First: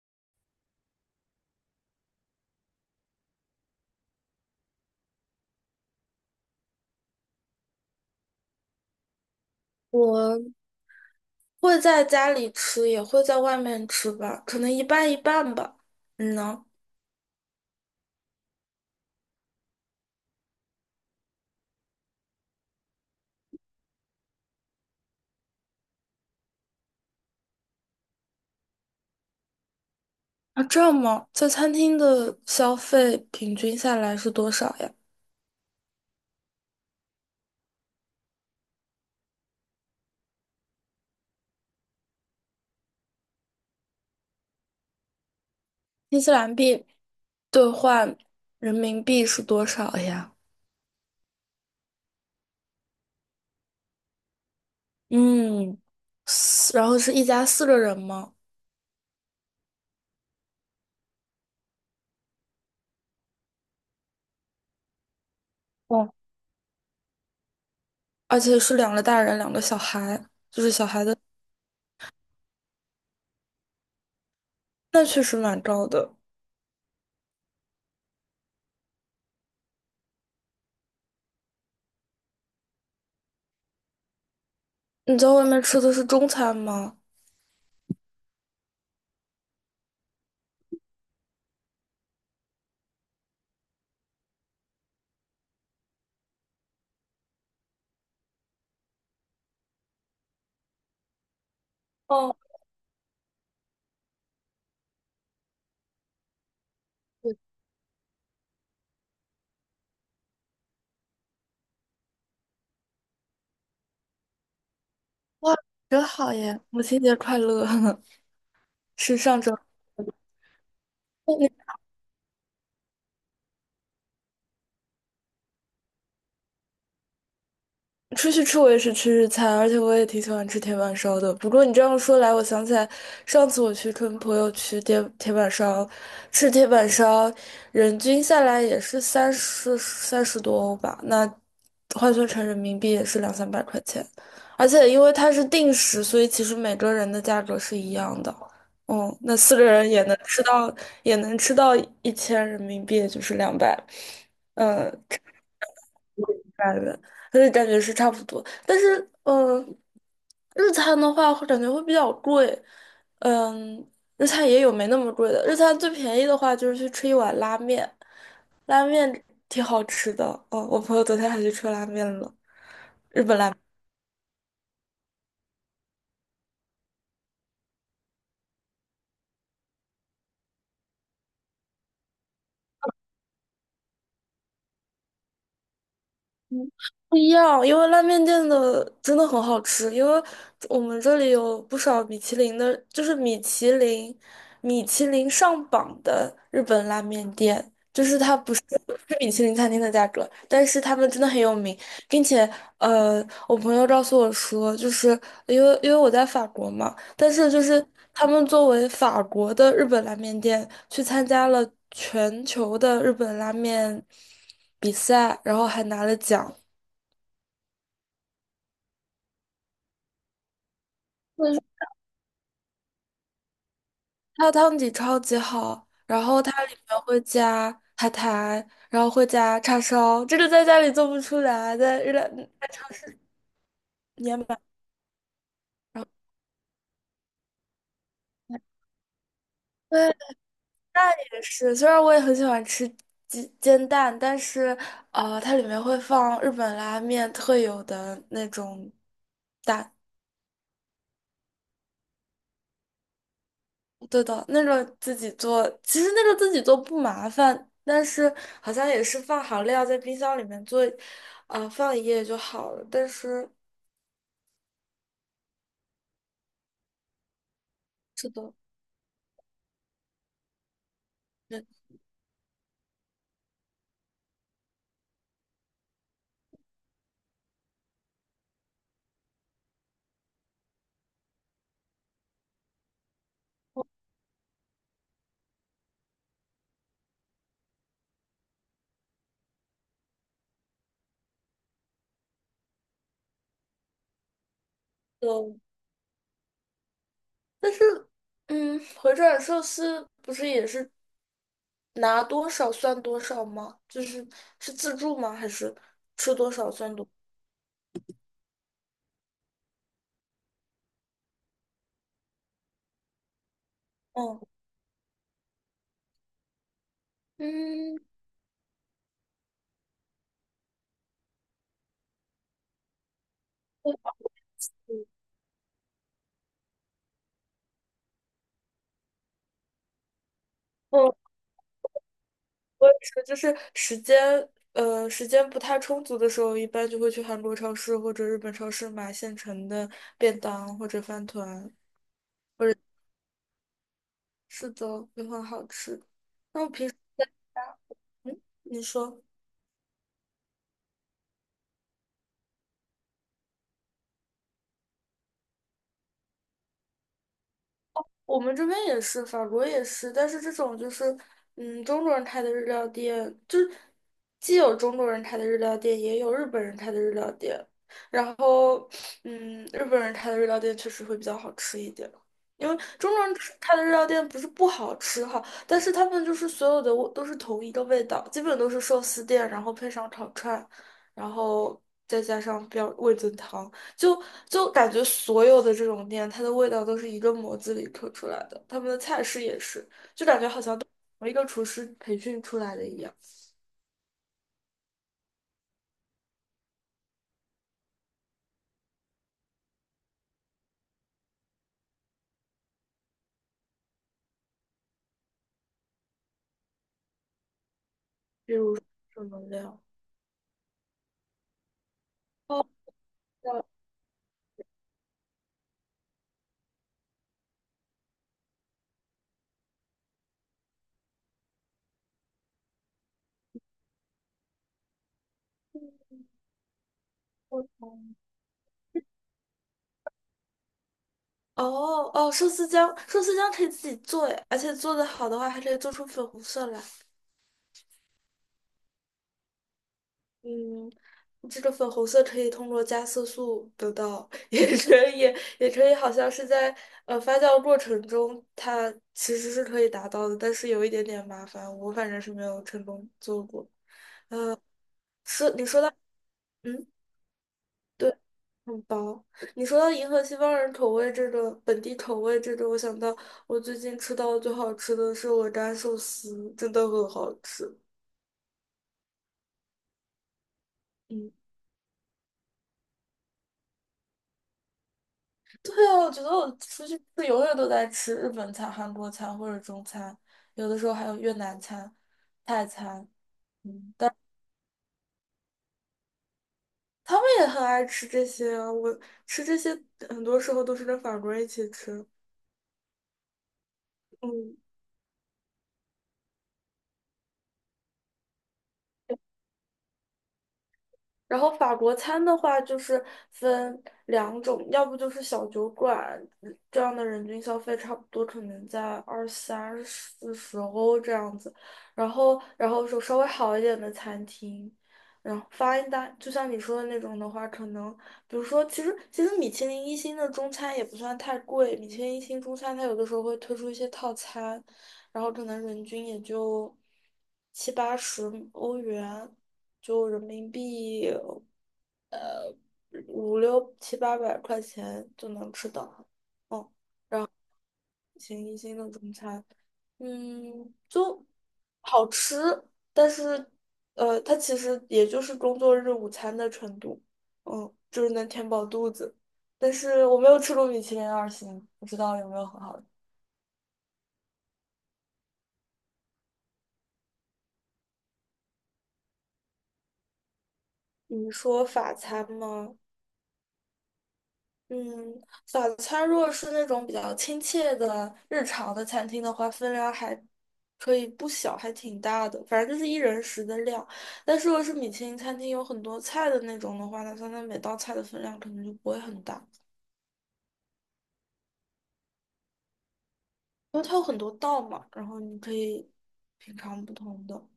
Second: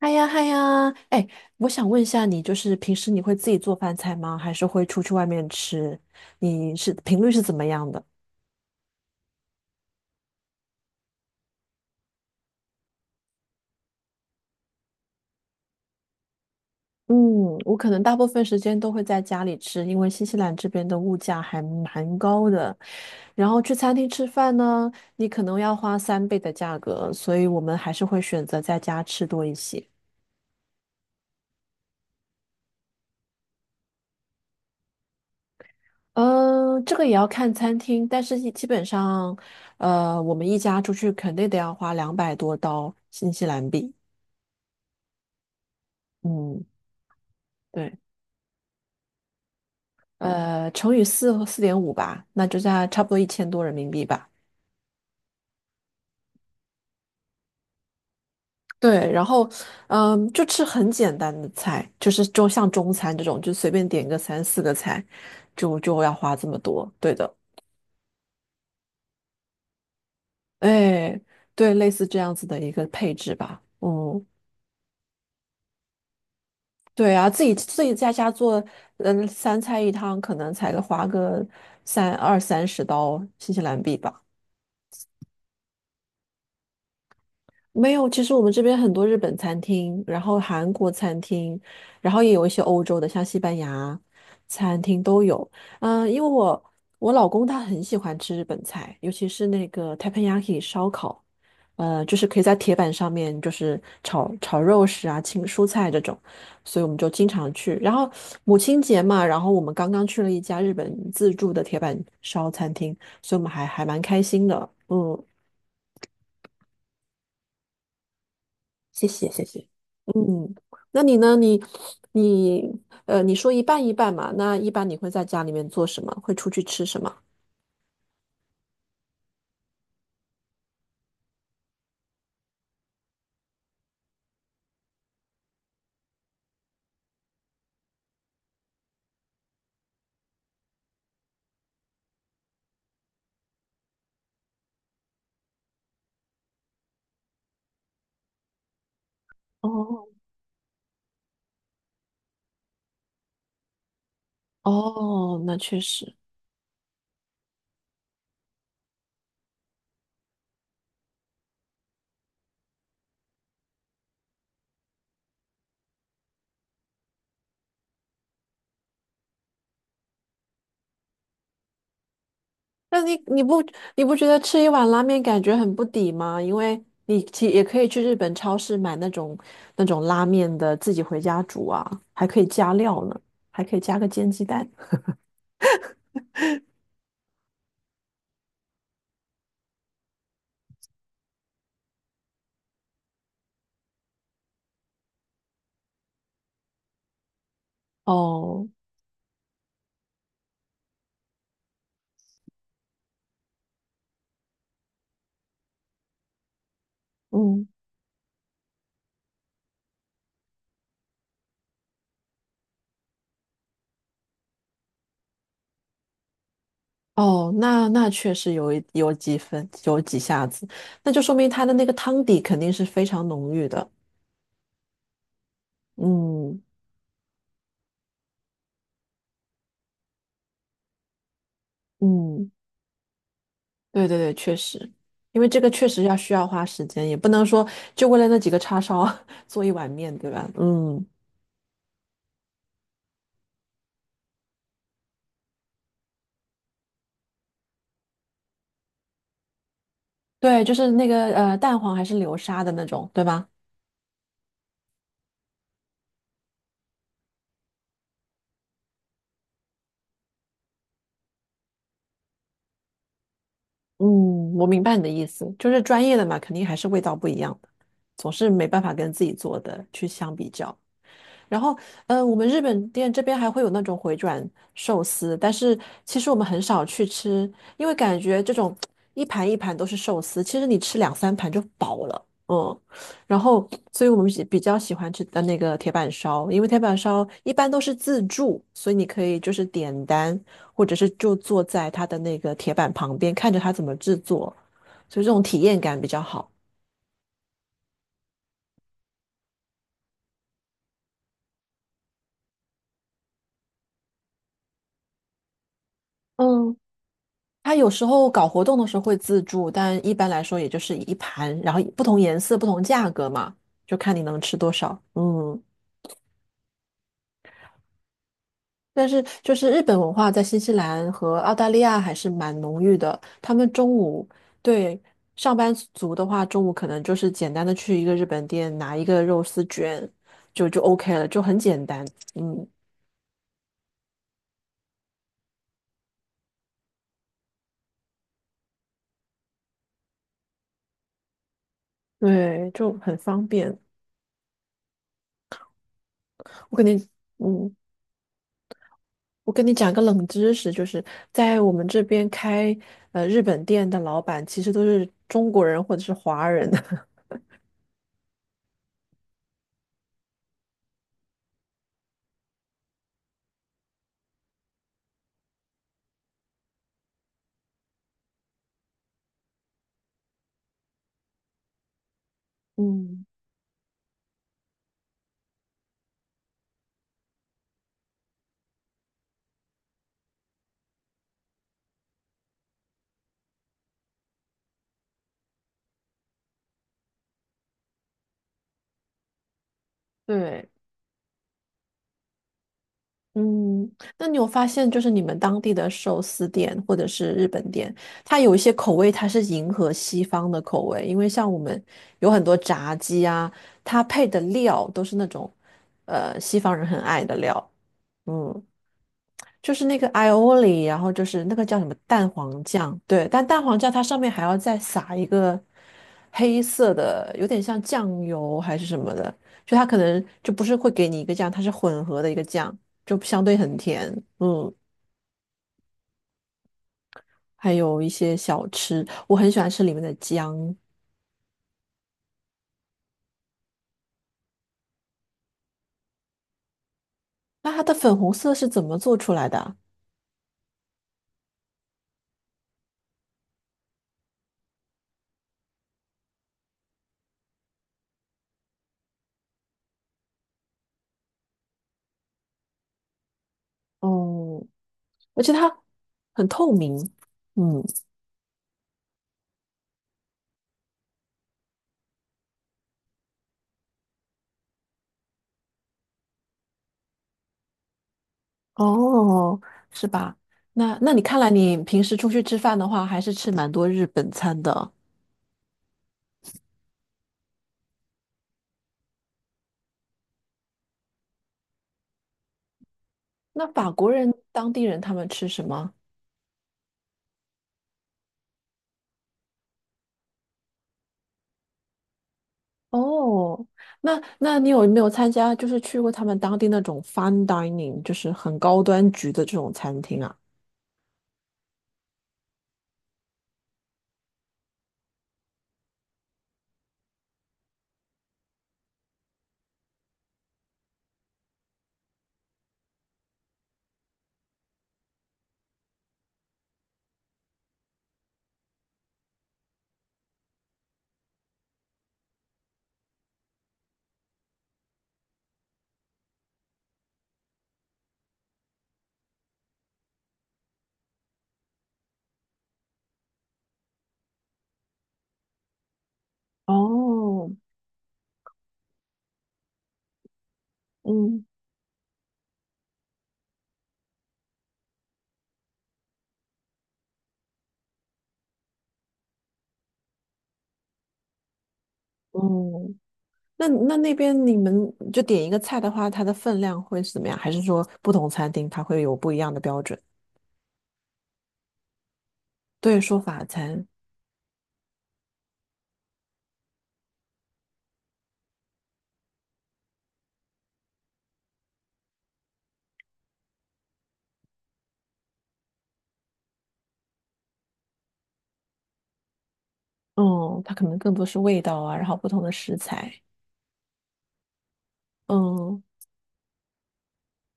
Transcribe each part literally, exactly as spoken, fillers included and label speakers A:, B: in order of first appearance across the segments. A: 嗨呀嗨呀，哎，我想问一下你，就是平时你会自己做饭菜吗？还是会出去外面吃？你是频率是怎么样的？
B: 我会在家里吃，也会在外面吃吧，可能一半一半吧。你呢？
A: 嗯，我可能大部分时间都会在家里吃，因为新西兰这边的物价还蛮高的。然后去餐厅吃饭呢，你可能要花三倍的价格，所以我们还是会选择在家吃多一些。
B: 啊，这样吗？在餐厅的消费平均下来是多少呀？
A: 嗯，这个也要看餐厅，但是一基本上，呃，我们一家出去肯定得要花两百多刀新西兰币。
B: 新西兰
A: 嗯。
B: 币兑
A: 对，
B: 换人民币是多少呀？
A: 呃，乘以四四点五吧，那就在差不多一千多人民币吧。
B: 嗯，四然后是一家四个人吗？
A: 对，然后，嗯，就吃很简单的菜，就是就像中餐这种，就随便点个三四个菜，就就
B: 哦，
A: 要花这么多。对的，
B: 而且是两个大人，两个小孩，就是小孩的，
A: 哎，对，类似这样子的一个配置吧。嗯，
B: 那确实蛮高的。
A: 对啊，自己自己在家做，嗯，三菜一汤，可能才花个三二三十刀新西兰币吧。
B: 你在外面吃的是中餐吗？
A: 没有，其实我们这边很多日本餐厅，然后韩国餐厅，然后也有一些欧洲的，像西班牙餐厅都有。嗯，因为我我老公他很喜欢吃日本菜，尤其是那个 teppanyaki 烧烤，呃，就是
B: 哦，
A: 可以在铁板上面就是炒炒肉食啊、青蔬菜这种，所以我们就经常去。然后母亲节嘛，然后我们刚刚去了一家日本自助的铁板烧餐厅，所以我们还还蛮开心的。嗯，
B: 哇，真好耶！母亲节快乐！
A: 谢
B: 是
A: 谢，
B: 上
A: 谢
B: 周。
A: 谢。嗯，那你
B: 那
A: 呢？
B: 你
A: 你你呃，你说一半一半嘛？那一般你会在家里面做什么？会出去吃什么？
B: 出去吃我也是吃日餐，而且我也挺喜欢吃铁板烧的。不过你这样说来，我想起来上次我去跟朋友去铁铁板烧吃铁板烧，人均下来也是三十三十多欧吧，那换算成人民币也是两三百块钱。而且因为它是定时，所以其实每个人的价格是一样的。嗯，那四个人也
A: 哦
B: 能吃到，也能吃到一千人民币，也就是两百。嗯。
A: 哦，那确实。
B: 感觉，而且感觉是差不多。但是，嗯，日餐的话，会感觉会比较贵。嗯，日餐也有没那么贵的。日餐最便宜的话，就是去吃一碗拉面，拉面挺好吃的。哦，我朋友昨天还去吃拉面了，
A: 那你
B: 日本
A: 你
B: 拉。
A: 不你不觉得吃一碗拉面感觉很不抵吗？因为你其也可以去日本超市买那种那种拉面的，自己回家煮啊，还可以加料呢，还可以加个煎鸡蛋。
B: 不一样，因为拉面店的真的很好吃，因为我们这里有不少米其林的，就是米其林、米其林上榜的日本拉面店，就是它不是
A: 哦，
B: 不是米其林餐厅的价格，但是他们真的很有名，并且呃，我朋友告诉我说，就是因为因为我在法国嘛，但是就
A: 嗯。
B: 是他们作为法国的日本拉面店去参加了全球的日本拉面比赛，然后还拿了奖。
A: 哦，那那确实有一有几分有几下子，那就说
B: 就
A: 明
B: 是
A: 它的那个汤底肯定是非常浓郁的。
B: 它汤底超级好，然后
A: 嗯
B: 它里面会加海苔，然后会加叉烧，这个在家里做不出来，在日料嗯
A: 嗯，对对对，
B: 也
A: 确
B: 买。
A: 实，因为这个确实
B: 然后
A: 要需要花时间，也不能说就为了那几个叉烧 做一碗
B: 对，
A: 面，对吧？嗯，
B: 也是，虽然我也很喜欢吃煎煎蛋，但是呃，它里面会放日本拉面特有的那种蛋，
A: 对，就是那个呃蛋黄还是流沙的那种，对吧？
B: 对的，那种自己做，其实那个自己做不麻烦，但是好像也是放好料在冰箱里面做，呃，放一夜就好了，但是。
A: 嗯，我明白你的意思，就是专业的嘛，肯定还是味道不一样的，
B: 是
A: 总是
B: 的。
A: 没办法跟自己做的去相比较。然
B: 没
A: 后，嗯我们日本店这边还会有那种回转寿司，但是其实我们很少去吃，因为感觉这种一盘一盘都是寿司，其实你吃两三盘就饱了，嗯。然后，所以我们比比较喜欢吃的那个铁板烧，因为铁板烧一般都是自助，所以你可以就是点单，或者是就坐在它的那个铁板旁边，看着它怎么制作，所以这种
B: 错，
A: 体验感比较好。
B: 但是，嗯，回转寿司不是也是拿多少算多少吗？就是是自助吗？还是吃多少
A: 嗯。
B: 算多？
A: 它有时候搞活动的时候会自助，但一般来说也就是一盘，然后不同颜色、不同价格嘛，就看你能
B: 嗯
A: 吃多少。嗯，
B: 嗯，
A: 但是就是日本文化在新西兰和澳大利亚还是蛮浓郁的。他们中
B: 我
A: 午对上班族的话，中午可能就是简单的去一个日本店拿一个肉丝卷，就就 OK
B: 我
A: 了，就很简单。嗯，
B: 我也是，就是时间，呃，时间不太充足的时候，一般就会去韩国超市或者日本超市买现成的便当或者饭团，
A: 对，
B: 或者
A: 就很方便。
B: 是的，也很好吃。那我
A: 我肯
B: 平时，
A: 定。嗯。
B: 嗯，你说。
A: 我跟你讲个冷知识，就是在我们这边开呃日本店的老板，其实都是中国人或者是华人。
B: 我们这边也是，法国也是，但是这种就是，嗯，中国人开的日料店，就是既有中国人开的日料店，也有日本人开的日料店。然后，嗯，日本人开的日料店确实会比较好吃一点，因为中
A: 嗯，
B: 国人吃开的日料店不是不好吃哈，但是他们就是所有的味都是同一个味道，基本都是寿司店，然后配上烤串，然后再加上标味增汤。就就感觉所有的这种店，它的味道都是一个模子里刻出来的，他们的菜式也是，就感觉好
A: 对，
B: 像都是同一个厨师培训出来的一样。
A: 嗯，那你有发现，就是你们当地的寿司店或者是日本店，它有一些口味它是迎合西方的口味，因为像我们有很多炸鸡啊，它配的料都是那种呃西方人很爱的料。
B: 比
A: 嗯，
B: 如说什么
A: 就
B: 料，
A: 是那个 i o l i 然后就是那个叫什么蛋黄
B: 哦，
A: 酱，对，但蛋黄酱它上面还要再撒一个黑色的，有点像酱油还是什么的，就它可能就不是会给你一个酱，它是混合的一个酱，就相对很甜，嗯，
B: 不
A: 还有一
B: 同
A: 些小吃，我很喜欢吃里面的姜，
B: 哦哦，寿司姜，寿司姜可以自己做诶，而且做的好的话，还可以做出粉红色来。
A: 那它的粉红色是怎么做出来的啊？
B: 嗯，这个粉红色可以通过加色素得到，也可以，也可以，好像是在呃发酵过程中，它其实是可以达到的，但是有一点点麻烦，我反正是没有成功做过。
A: 哦，而
B: 说
A: 且
B: 你
A: 它
B: 说到，
A: 很透
B: 嗯，
A: 明，嗯。
B: 对，很薄。你说到银河西方人口味这个本地口味这个，我想到我最近吃到的最好吃的是鹅肝寿司，真的很好吃。
A: 哦，是吧？那那你
B: 嗯。
A: 看来你平时出去吃饭的话，还是吃蛮多日本餐的。
B: 对啊，我觉得我出去吃永远都在吃日本餐、韩国餐或者中餐，有的时候还有越南餐、泰餐，
A: 那法
B: 嗯，
A: 国
B: 但
A: 人、当地人他们吃什么？
B: 他们也很爱吃这些啊。我吃这些很多时候都是跟法国人一起吃，
A: 哦，那
B: 嗯，
A: 那你有没有参加，就是去过他们当地那种 fine dining,就是很高端局的这种餐厅啊？
B: 然后法国餐的话，就是分两种，要不就是小酒馆，这样的人均消费差不多可能在二三四十欧这样子，然后然后说稍微好一点的餐厅，然后 f i n 就像你说的那种的话，可能比如说，其实其实米其林一星的中餐也不算太贵，米其林一星中餐它有的时候会推出一些套餐，然后可能人均也就七八十欧元，就人民币五六七八百块钱就能吃到，嗯，
A: 哦，
B: 一星一星的中餐，嗯，就
A: 嗯
B: 好吃，但是呃，它其实也就是工作日午餐的程度，嗯，就是能填饱肚子。但是我没有吃过米其林二星，不知道有没有很好的。
A: 嗯，那那那边你们就点一个菜的话，它的分量会是怎么样？还是说不同餐厅它会有不一样的标准？
B: 你说法餐吗？
A: 对，说法餐。
B: 嗯，早餐如果是那种比较亲切的日常的餐厅的话，分量还可以不小，还挺大的，反正就是一人食的量。但是如果是米其林餐厅有很多菜的那种的话，那它那每道菜的分量可能就不会很大，
A: 嗯，它可能更多是味道啊，然后不同的食材。
B: 因为它有很多道嘛，然后你可
A: 嗯，
B: 以品尝不同的。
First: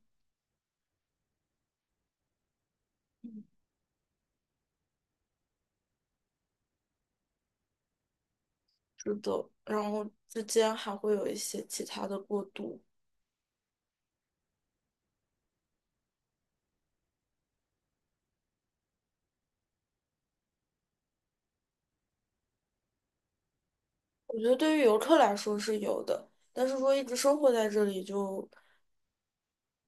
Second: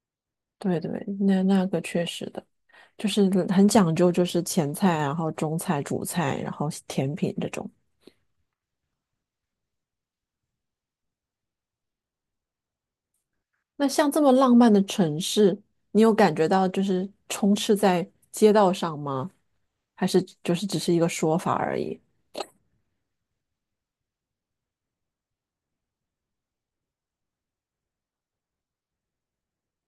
A: 对对，那那个确实的，就是
B: 嗯，
A: 很讲究，就是前菜啊，然后中菜、主菜，然后甜品这种。
B: 是的，然后之间还会有一些其他的过渡，
A: 那像这么浪漫的城市，你有感觉到就是充斥在街道上吗？还是就是只是一个说法而已？
B: 我觉得对于游客来说是有的，但是说一直生活在这里就。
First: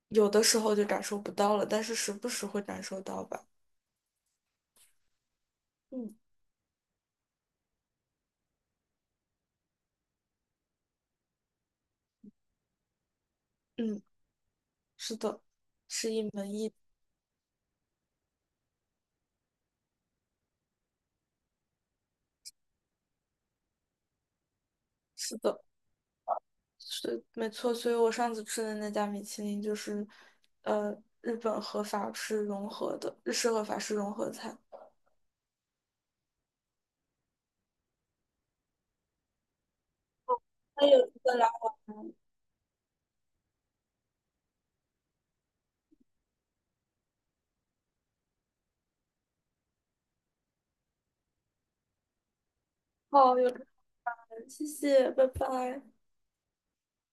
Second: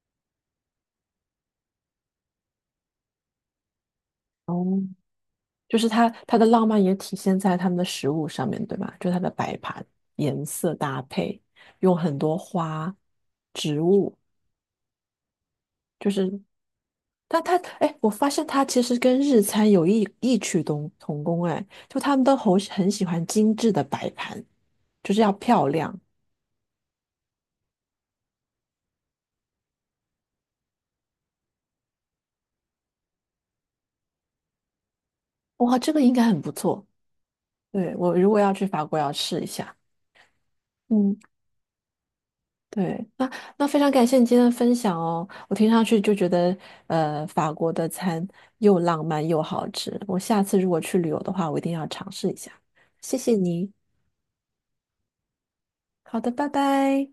B: 有的时候就感受不到了，但是时不时会感受到吧。
A: 哦，就是它
B: 嗯
A: 它的浪漫也体现在他们的食物上面，对吧？就它的摆盘、颜色搭配，用很多花、植
B: 嗯，
A: 物。
B: 是的，
A: 就
B: 是一
A: 是
B: 门艺，
A: 但它，哎，我发现它其实跟日餐有异异曲同同工，哎，就他们都很很喜欢精致的摆盘，就是要
B: 是的，
A: 漂亮。
B: 是没错。所以我上次吃的那家米其林就是，呃，日本和法式融合的，日式和法式融合菜。
A: 哇，这个应该很不错。对，我如果要去法国，要试一下。
B: 还有
A: 嗯，
B: 一个啦，
A: 对，那那非常感谢你今天的分享哦。我听上去就觉得，呃，法国的餐又浪漫又好吃。我下次如果去旅游的话，我一定要尝试一下。谢谢
B: 好，有可
A: 你。
B: 能，谢谢，拜拜。
A: 好的，拜拜。